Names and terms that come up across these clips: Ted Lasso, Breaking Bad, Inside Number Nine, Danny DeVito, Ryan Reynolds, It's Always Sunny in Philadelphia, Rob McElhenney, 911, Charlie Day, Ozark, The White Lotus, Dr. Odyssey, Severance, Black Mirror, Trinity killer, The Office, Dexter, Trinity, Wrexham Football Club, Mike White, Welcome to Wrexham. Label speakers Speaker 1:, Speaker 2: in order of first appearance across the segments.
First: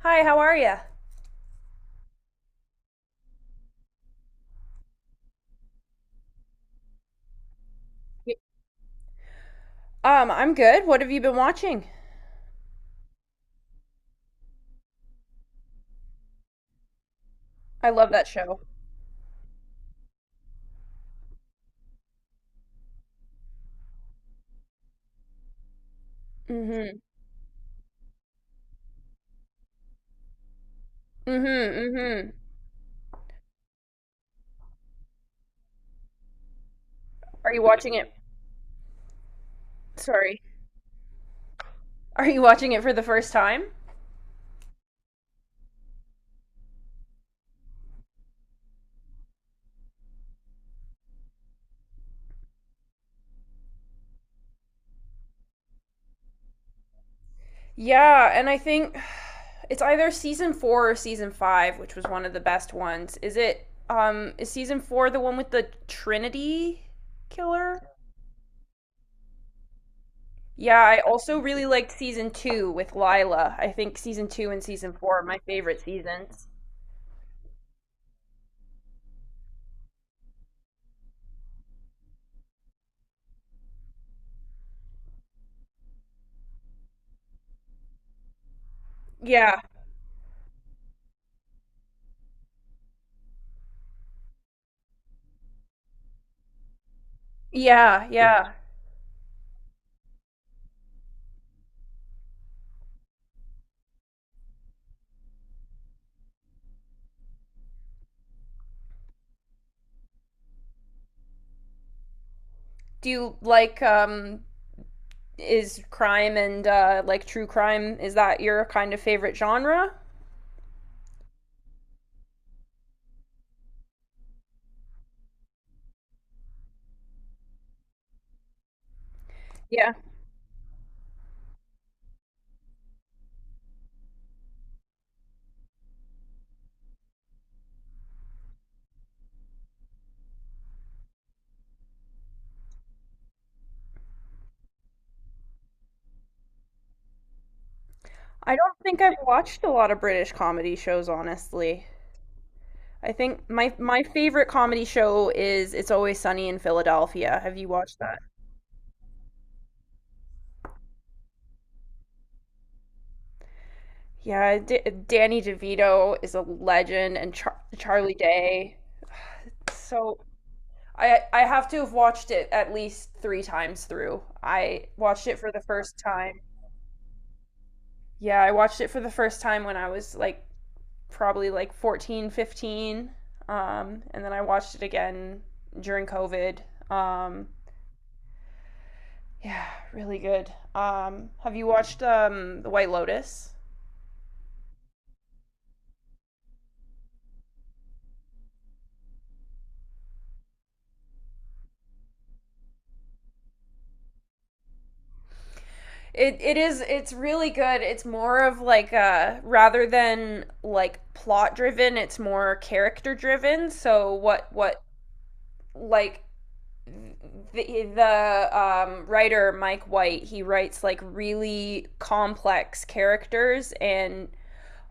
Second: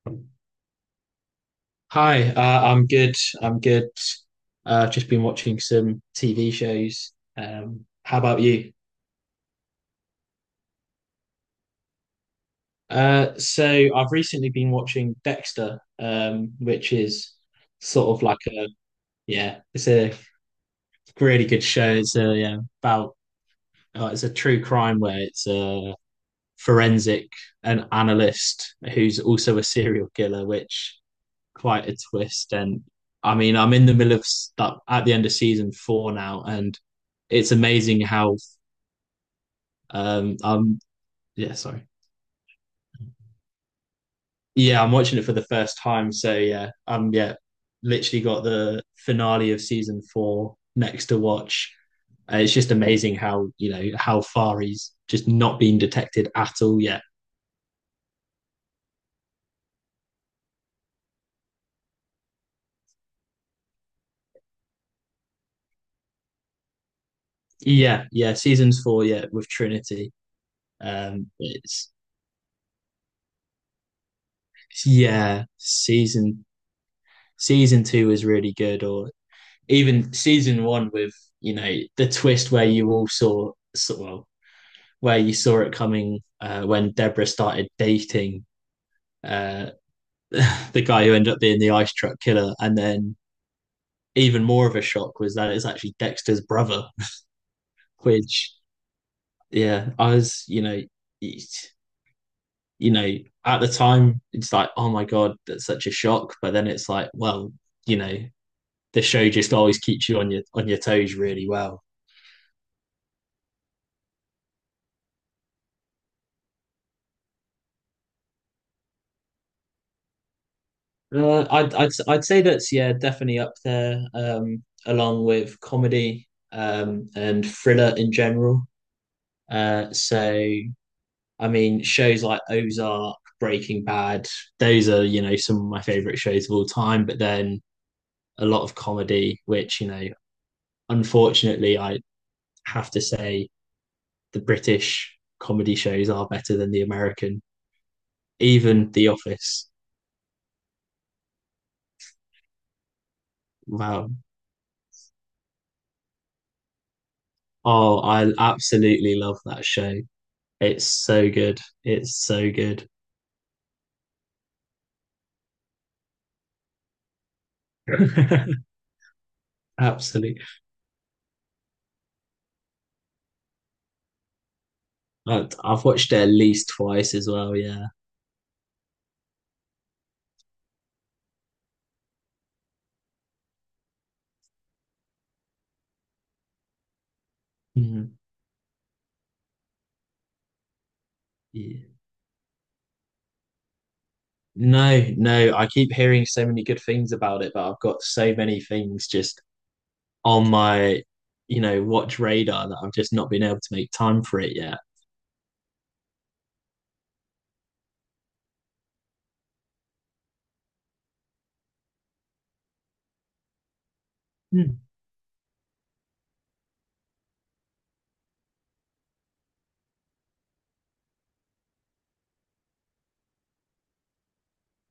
Speaker 1: Hi, how are you?
Speaker 2: Hi, I'm good. I'm good. I've just been watching some TV shows. How about you?
Speaker 1: I'm good. What have you been watching?
Speaker 2: So I've recently been watching Dexter, which is
Speaker 1: I love
Speaker 2: sort of
Speaker 1: that
Speaker 2: like
Speaker 1: show.
Speaker 2: a yeah, it's a really good show. It's a Yeah, about, it's a true crime where it's a
Speaker 1: Mm-hmm.
Speaker 2: forensic, an analyst who's also a serial killer, which
Speaker 1: Mm-hmm.
Speaker 2: quite a
Speaker 1: Mm-hmm.
Speaker 2: twist. And I mean, I'm in the middle of that at the end of season four now, and
Speaker 1: Are
Speaker 2: it's
Speaker 1: you watching
Speaker 2: amazing
Speaker 1: it?
Speaker 2: how. um
Speaker 1: Sorry.
Speaker 2: um yeah, sorry.
Speaker 1: Are you watching it for the first time?
Speaker 2: Yeah, I'm watching it for the first time. So, yeah, literally got the finale of season four next to watch. It's just amazing how, you know, how far he's just not been detected at all yet.
Speaker 1: Yeah, and I think it's either season four or season five, which was one of the best ones. Is season four the one with the Trinity killer?
Speaker 2: Yeah, yeah, seasons four, yeah, with Trinity.
Speaker 1: Yeah, I also really liked
Speaker 2: It's
Speaker 1: season two with Lila. I think season two and season four are my
Speaker 2: yeah,
Speaker 1: favorite
Speaker 2: season
Speaker 1: seasons.
Speaker 2: season two is really good, or even season one with, you know, the twist where you all saw so, well where you saw it coming, when Deborah started dating,
Speaker 1: Yeah.
Speaker 2: uh, the guy who ended up being the ice truck killer, and then even more of a shock was that it's actually Dexter's brother,
Speaker 1: Yeah, yeah.
Speaker 2: which, yeah, I was, you know, at the time it's like, oh my god, that's such a shock, but then it's like, well, you know, the show just always keeps you on your toes really well.
Speaker 1: Do you like is crime and like true crime, is that your kind of favorite genre?
Speaker 2: I'd say that's, yeah, definitely up there, along with comedy, and thriller in general. Uh,
Speaker 1: Yeah.
Speaker 2: so I mean, shows like Ozark, Breaking Bad, those are, you know, some of my favorite shows of all time. But then a lot of comedy, which, you know, unfortunately I have to say the British comedy shows are better than the American,
Speaker 1: I don't
Speaker 2: even
Speaker 1: think
Speaker 2: The
Speaker 1: I've watched
Speaker 2: Office.
Speaker 1: a lot of British comedy shows, honestly. I think my
Speaker 2: Wow!
Speaker 1: favorite comedy show is It's Always Sunny in Philadelphia. Have you watched
Speaker 2: Oh,
Speaker 1: that?
Speaker 2: I absolutely love that show. It's so good. It's so good.
Speaker 1: Yeah, Danny DeVito is a legend and Charlie Day. So
Speaker 2: Absolutely.
Speaker 1: I I have to have watched it at least 3 times through. I watched it for the
Speaker 2: Have
Speaker 1: first
Speaker 2: watched it at
Speaker 1: time.
Speaker 2: least twice as well. Yeah.
Speaker 1: Yeah, I watched it for the first time when I was like probably like 14, 15. And then I watched it again during COVID. Um,
Speaker 2: Mhm.
Speaker 1: yeah, really good. Have you
Speaker 2: Yeah.
Speaker 1: watched The White Lotus?
Speaker 2: No, no, I keep hearing so many good things about it, but I've got so many things just on my, you know, watch radar that I've just not been able to make time for it yet.
Speaker 1: It's really good. It's more of, like, rather than like plot driven, it's more character driven.
Speaker 2: Mm.
Speaker 1: Like the writer Mike White, he writes like really complex characters and,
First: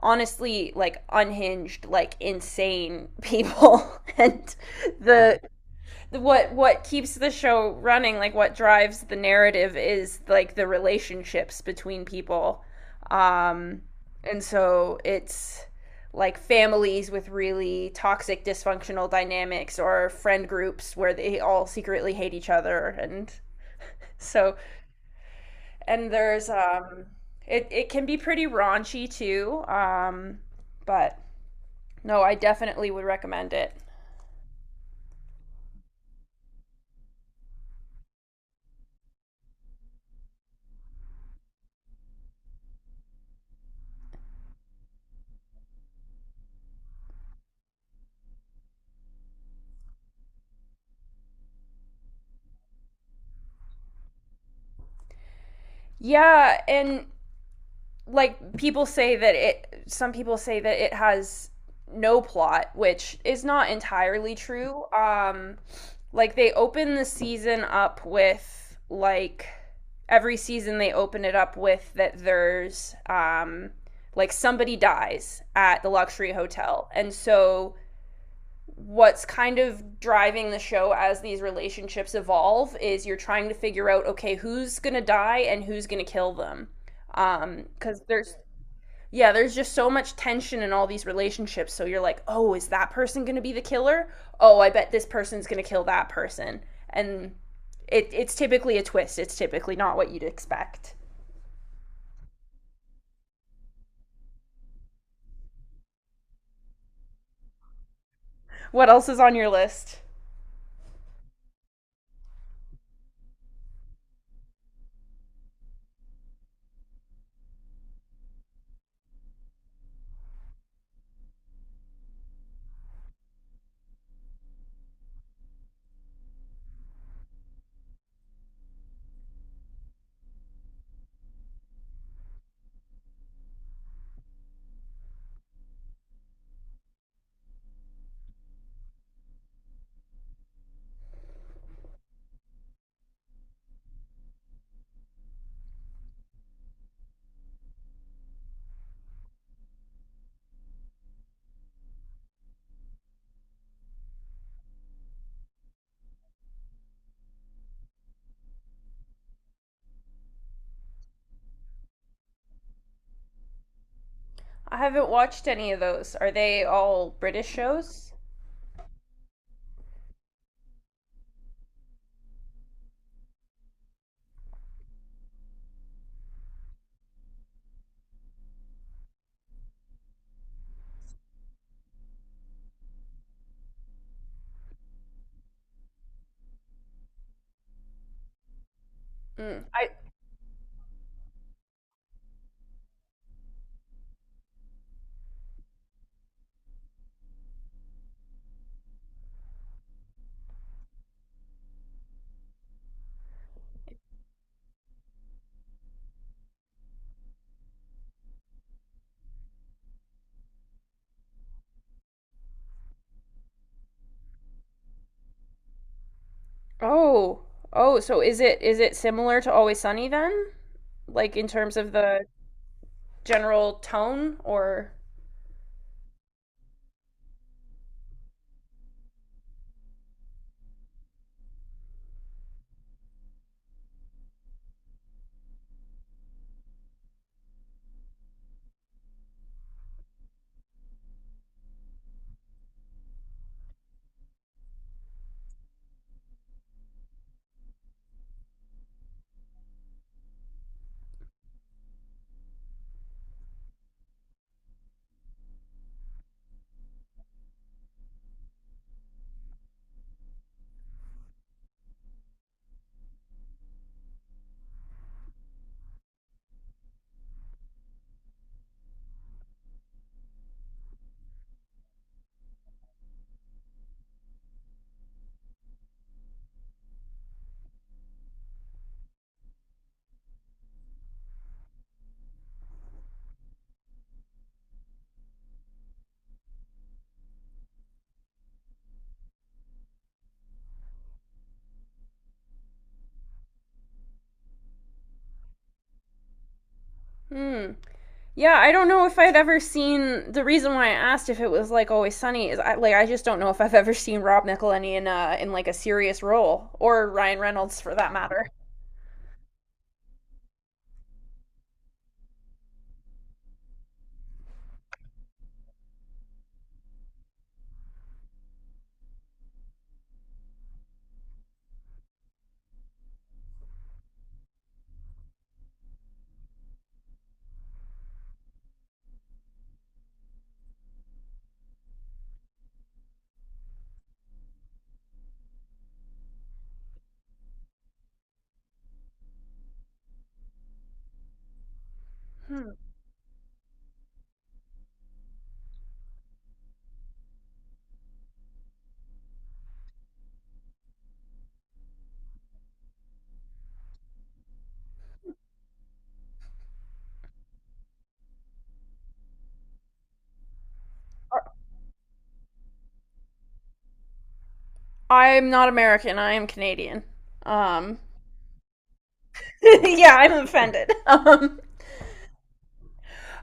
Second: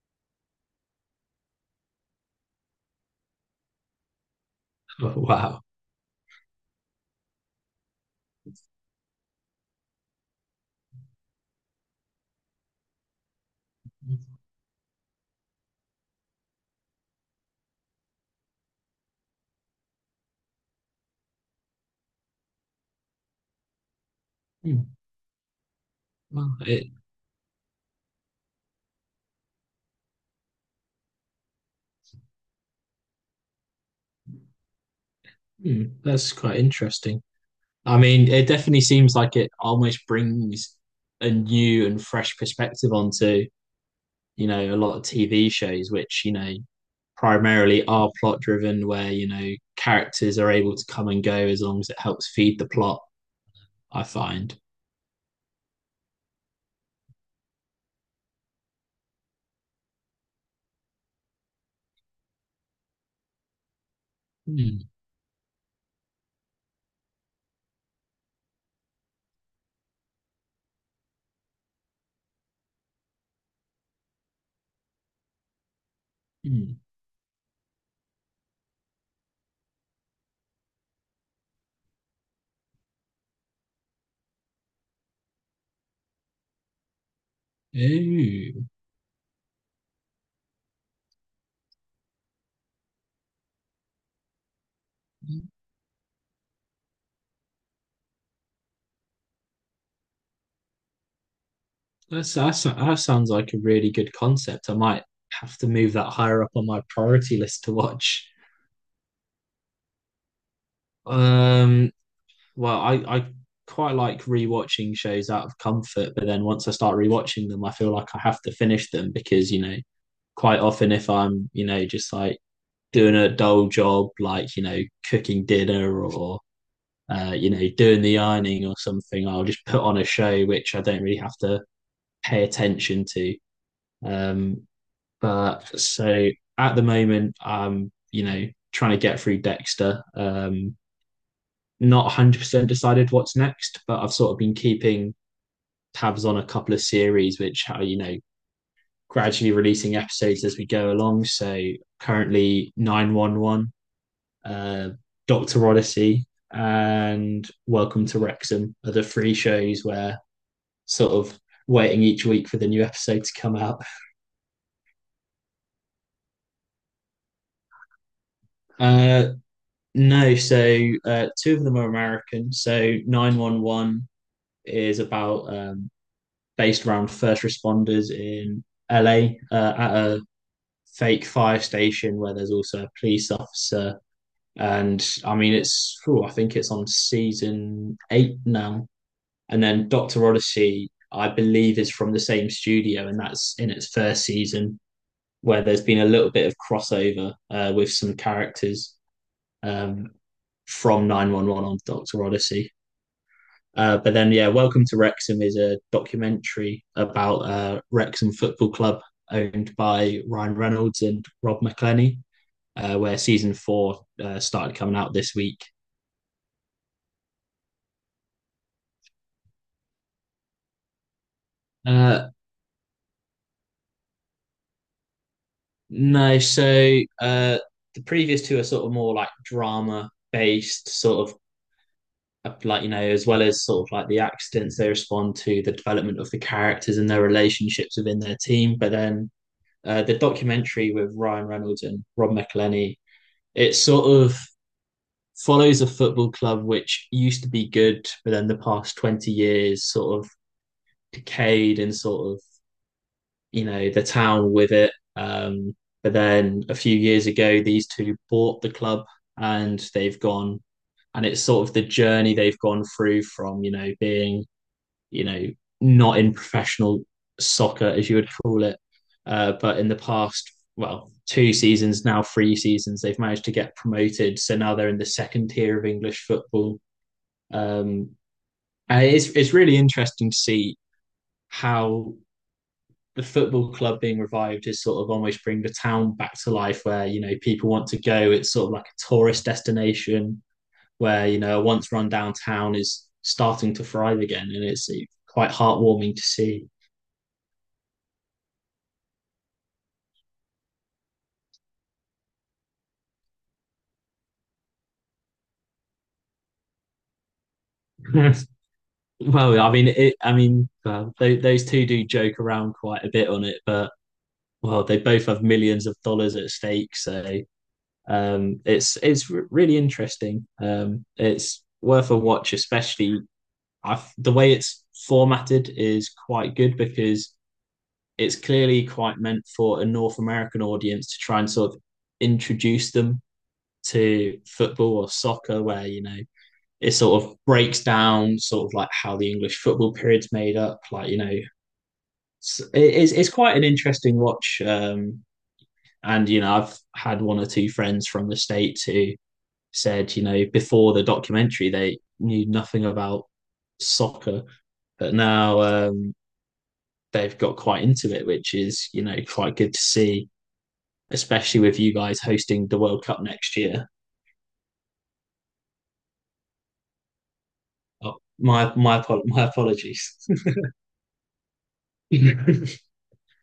Speaker 1: honestly, like unhinged, like insane people. and
Speaker 2: Oh,
Speaker 1: the
Speaker 2: wow.
Speaker 1: what keeps the show running, like what drives the narrative, is like the relationships between people. Um and so it's like families with really toxic dysfunctional dynamics or friend groups where they all secretly hate each other. and so
Speaker 2: Mm.
Speaker 1: and there's
Speaker 2: Wow. It,
Speaker 1: um it can be pretty raunchy too, but no, I definitely would recommend it.
Speaker 2: that's quite interesting. I mean, it definitely seems like it almost brings a new and fresh perspective onto, you know, a lot of TV shows which, you know, primarily are plot driven, where, you know, characters are able to come and go as long as it helps feed the plot, I find.
Speaker 1: Yeah, and like people say that it some people say that it has no plot, which is not entirely true.
Speaker 2: Mm.
Speaker 1: Um like they open the season up with like every season they open it up with that there's, like, somebody dies at the luxury
Speaker 2: Mm.
Speaker 1: hotel. And so What's kind of driving the show as these relationships evolve is you're trying to figure out, okay, who's going to die and who's going to kill them. Cuz there's
Speaker 2: Ooh.
Speaker 1: yeah, there's just so much tension in all these relationships. So you're like, oh, is that person going to be the killer? Oh, I bet this person's going to kill that person. And it's typically a twist. It's typically not what you'd expect.
Speaker 2: That sounds like a really good concept. I might have to move that higher up on my priority list to watch.
Speaker 1: What else is on your list?
Speaker 2: Um, well, I quite like rewatching shows out of comfort, but then once I start rewatching them, I feel like I have to finish them because, you know, quite often if I'm, you know, just like doing a dull job, like, you know, cooking dinner or, you know, doing the ironing or something, I'll just put on a show which I don't really have to pay attention to. Um, but so at the moment, I'm, you know, trying to get through Dexter. Not 100% decided what's next, but I've sort of been keeping tabs on a couple of series which are, you know, gradually releasing episodes as we go along. So currently 911, uh, Dr. Odyssey, and Welcome to Wrexham are the three shows where sort of waiting each week for the new episode to come out.
Speaker 1: I haven't watched any of those. Are they all British shows?
Speaker 2: Uh, no, so, two of them are American. So 911 is about based around first responders in LA, at a fake fire station where there's also a police officer. And I mean, it's, ooh, I think it's on season eight now. And
Speaker 1: Mm.
Speaker 2: then
Speaker 1: I
Speaker 2: Dr. Odyssey, I believe, is from the same studio, and that's in its first season where there's been a little bit of crossover, with some characters, um, from 911 on Dr. Odyssey. But then, yeah, Welcome to Wrexham is a documentary about, Wrexham Football Club, owned by Ryan Reynolds and Rob McElhenney, where season four, started coming out this week.
Speaker 1: Oh, oh. So is it similar to Always Sunny then? Like, in terms of the
Speaker 2: Uh,
Speaker 1: general tone, or
Speaker 2: no, so, the previous two are sort of more like drama based, sort of, like, you know, as well as sort of like the accidents they respond to, the development of the characters and their relationships within their team. But then, the documentary with Ryan Reynolds and Rob McElhenney, it's sort of follows a football club which used to be good, but then the past 20 years sort of decayed and sort of, you know, the town with it. But then a few years ago, these two bought the club and they've gone, and it's sort of the journey they've gone through from, you know, being, you know, not in professional soccer, as you would call it. But in the past, well, two seasons now, three seasons, they've managed to get promoted. So now they're in the second tier of English football, um, and it's really interesting to see how the football club being revived is sort of almost bring the town back to life, where, you know, people want to go. It's sort of like a tourist destination where, you know, a once run down town is starting to thrive again, and it's quite heartwarming to see.
Speaker 1: hmm. Yeah, I don't know if I'd ever seen. The reason why I asked if it was like Always Sunny is I, like, I just don't know if I've ever seen Rob McElhenney in like a serious role, or Ryan Reynolds for that matter.
Speaker 2: Well, I mean, well, those two do joke around quite a bit on it, but, well, they both have millions of dollars at stake, so. It's really interesting. It's worth a watch, especially the way it's formatted is quite good because it's clearly quite meant for a North American audience to try and sort of introduce them to football or soccer, where, you know, it sort of breaks down sort of like how the English football period's made up. Like, you know, it's
Speaker 1: Hmm.
Speaker 2: it's, it's quite an interesting watch. And you know, I've had one or two friends from the states who said, you know, before the documentary, they knew nothing about soccer, but now, they've got quite into it, which is, you know, quite good to see, especially with you guys hosting the World Cup next year.
Speaker 1: I'm not American. I am Canadian. Um,
Speaker 2: Oh, my
Speaker 1: yeah,
Speaker 2: apologies.
Speaker 1: I'm offended. Um,
Speaker 2: No,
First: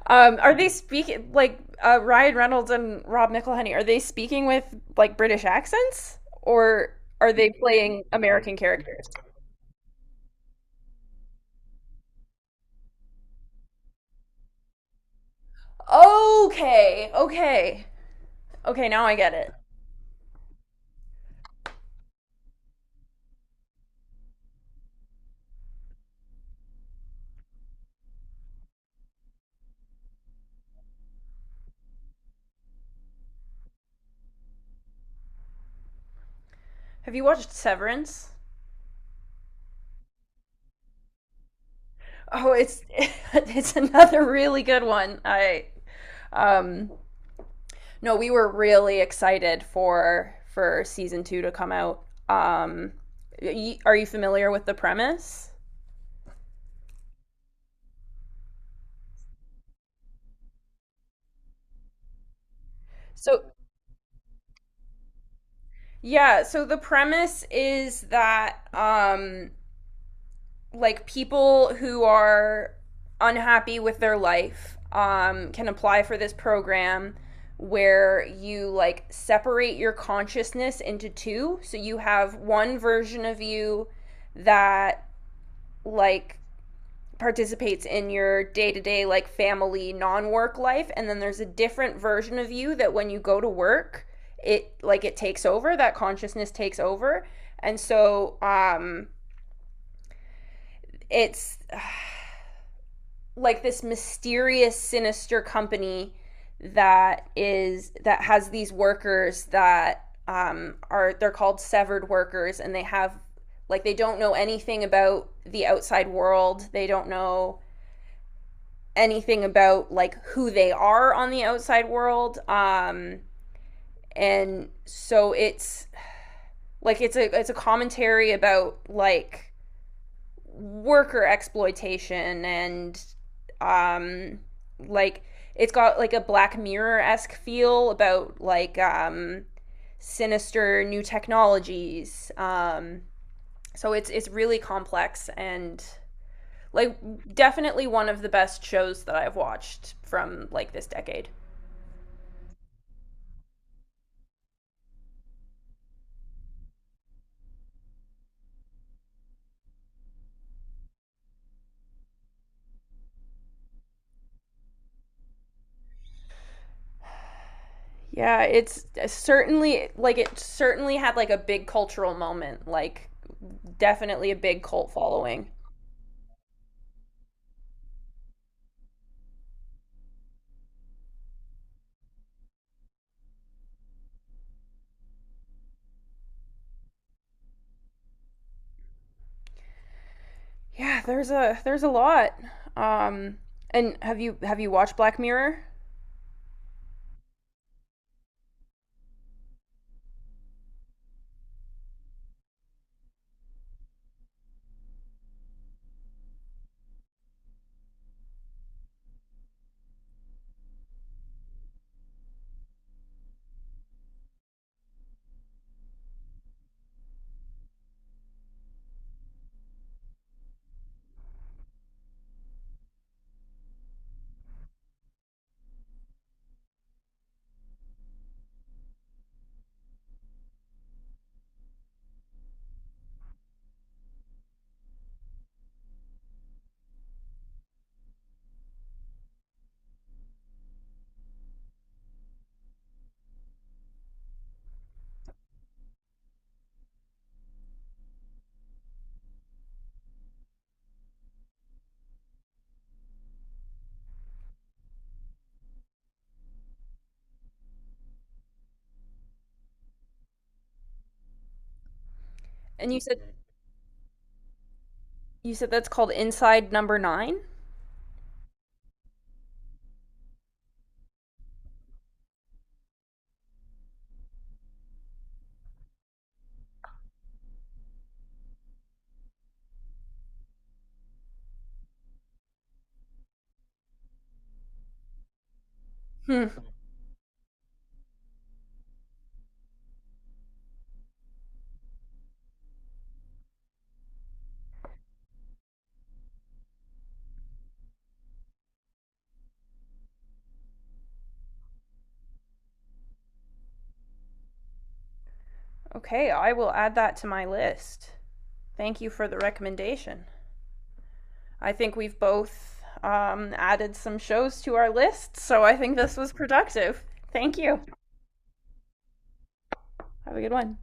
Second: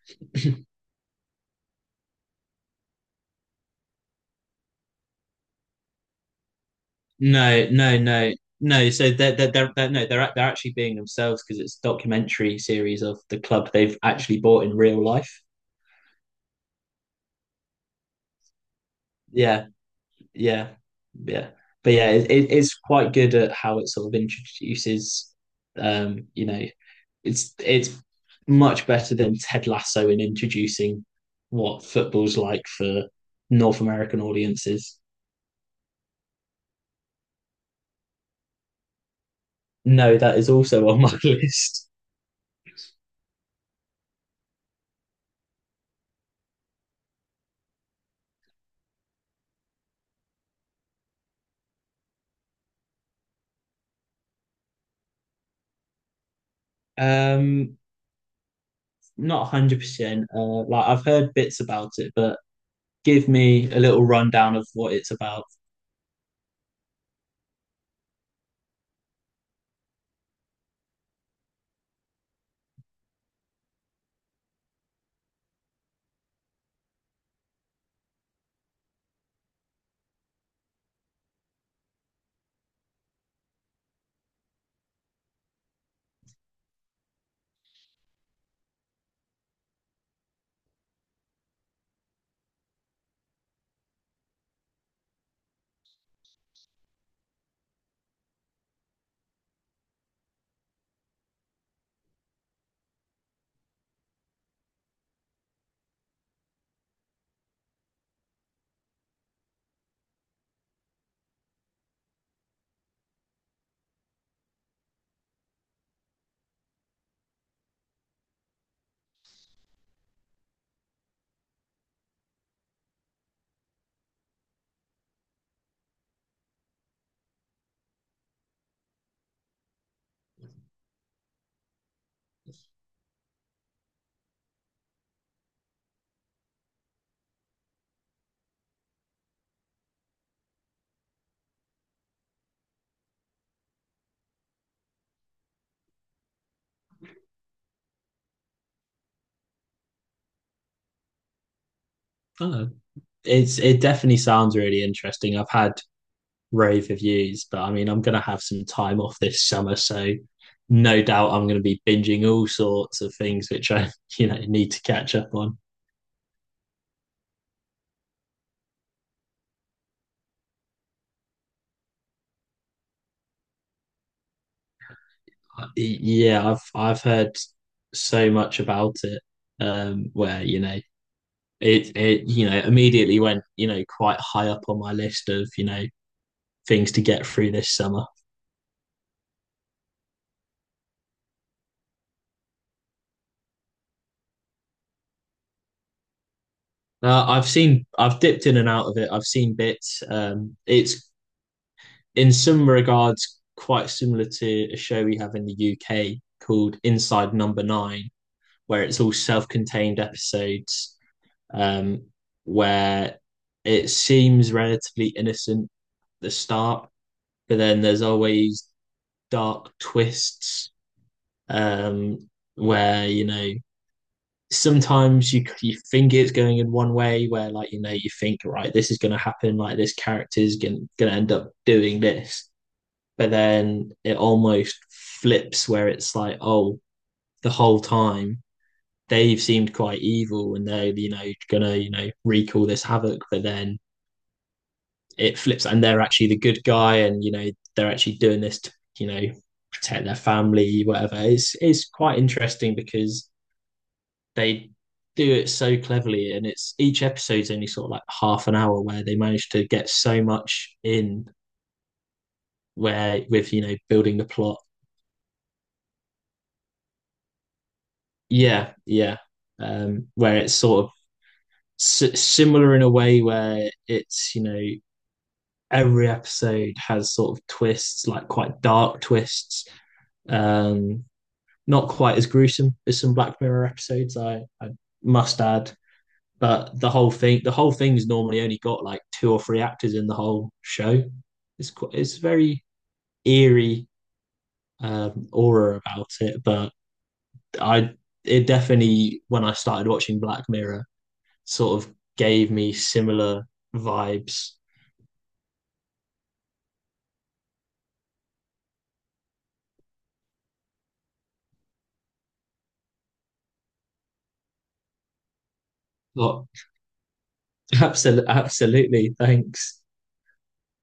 Speaker 1: um, are they speaking like Ryan Reynolds and Rob McElhenney? Are they speaking with like British accents, or are they
Speaker 2: no,
Speaker 1: playing
Speaker 2: no,
Speaker 1: American
Speaker 2: no.
Speaker 1: characters?
Speaker 2: So they're no, they're actually being themselves because it's a documentary series of the club they've actually bought in real life.
Speaker 1: Okay, okay, okay. Now I get it.
Speaker 2: Yeah, yeah, yeah. But yeah, it's quite good at how it sort of introduces, you know, it's much better than Ted Lasso in introducing what football's like for North American audiences.
Speaker 1: Have you watched Severance?
Speaker 2: No, that is also on my list.
Speaker 1: Oh, it's it's another really good one. I um no, we were really excited for season 2 to come out. Um are you familiar with the premise?
Speaker 2: Um, Not 100%. Like, I've heard bits about it, but give
Speaker 1: So
Speaker 2: me a little rundown of what it's about.
Speaker 1: Yeah, so the premise is that like people who are unhappy with their life, can apply for this program where you like separate your consciousness into two. So you have one version of you that like participates in your day-to-day, like family, non-work life, and then there's a different version of you that when you go to work, it takes over, that consciousness takes over. And so it's like this mysterious sinister company that has these workers that are they're called severed workers, and they have, like, they don't know anything about the outside world, they don't know anything about like who they are on the outside world. And so it's like it's a commentary about, like, worker exploitation. And um like it's got like a black mirror-esque feel about, like, sinister new technologies. So it's really complex, and, like, definitely one of the best shows that I've watched from like this decade.
Speaker 2: Oh, it definitely sounds really interesting. I've had rave reviews, but I mean, I'm going to have some time off this summer, so no doubt I'm going to be binging all sorts of things which I, you know, need to catch up on.
Speaker 1: Yeah, it certainly had like a big cultural moment, like, definitely a big cult following.
Speaker 2: Yeah, I've heard so much about it, where, you know, it, you know, immediately went, you know, quite high up on my list of, you know, things to get through this summer.
Speaker 1: Yeah, there's a lot. Um, and have you watched Black Mirror?
Speaker 2: I've seen, I've dipped in and out of it. I've seen bits. It's in some regards quite similar to a show we have in the UK called Inside Number Nine, where it's all self-contained episodes, um, where it seems relatively innocent at the start, but then there's always dark twists, um, where, you know, sometimes you think it's going in one way, where, like, you know, you think, right, this is going to happen, like this character is going to end up doing this, but then it almost flips where it's like, oh, the whole time they've seemed quite evil and they're, you know, gonna, you know, wreak all this havoc, but then it flips and they're actually the good guy, and, you know, they're actually doing this to, you know, protect their family, whatever. It's quite interesting because they do it so cleverly, and it's each episode's only sort of like half an hour where they manage to get so much in,
Speaker 1: And you said
Speaker 2: where with, you know, building the plot.
Speaker 1: you said that's called Inside Number Nine.
Speaker 2: Yeah, yeah. Where it's sort of similar in a way where it's, you know, every episode has sort of twists, like quite dark twists. Um, Not quite as gruesome as some Black Mirror episodes, I must add.
Speaker 1: Hmm.
Speaker 2: But the whole thing's normally only got like two or three actors in the whole show. It's very eerie, aura about it. But, I, it definitely when I started watching Black Mirror, sort of gave me similar vibes.
Speaker 1: Okay, I will add that to my list. Thank you for the recommendation. I think we've both added some shows to our list, so I think this was
Speaker 2: But.
Speaker 1: productive. Thank you.
Speaker 2: Absolutely, absolutely. Thanks.
Speaker 1: Have a good one.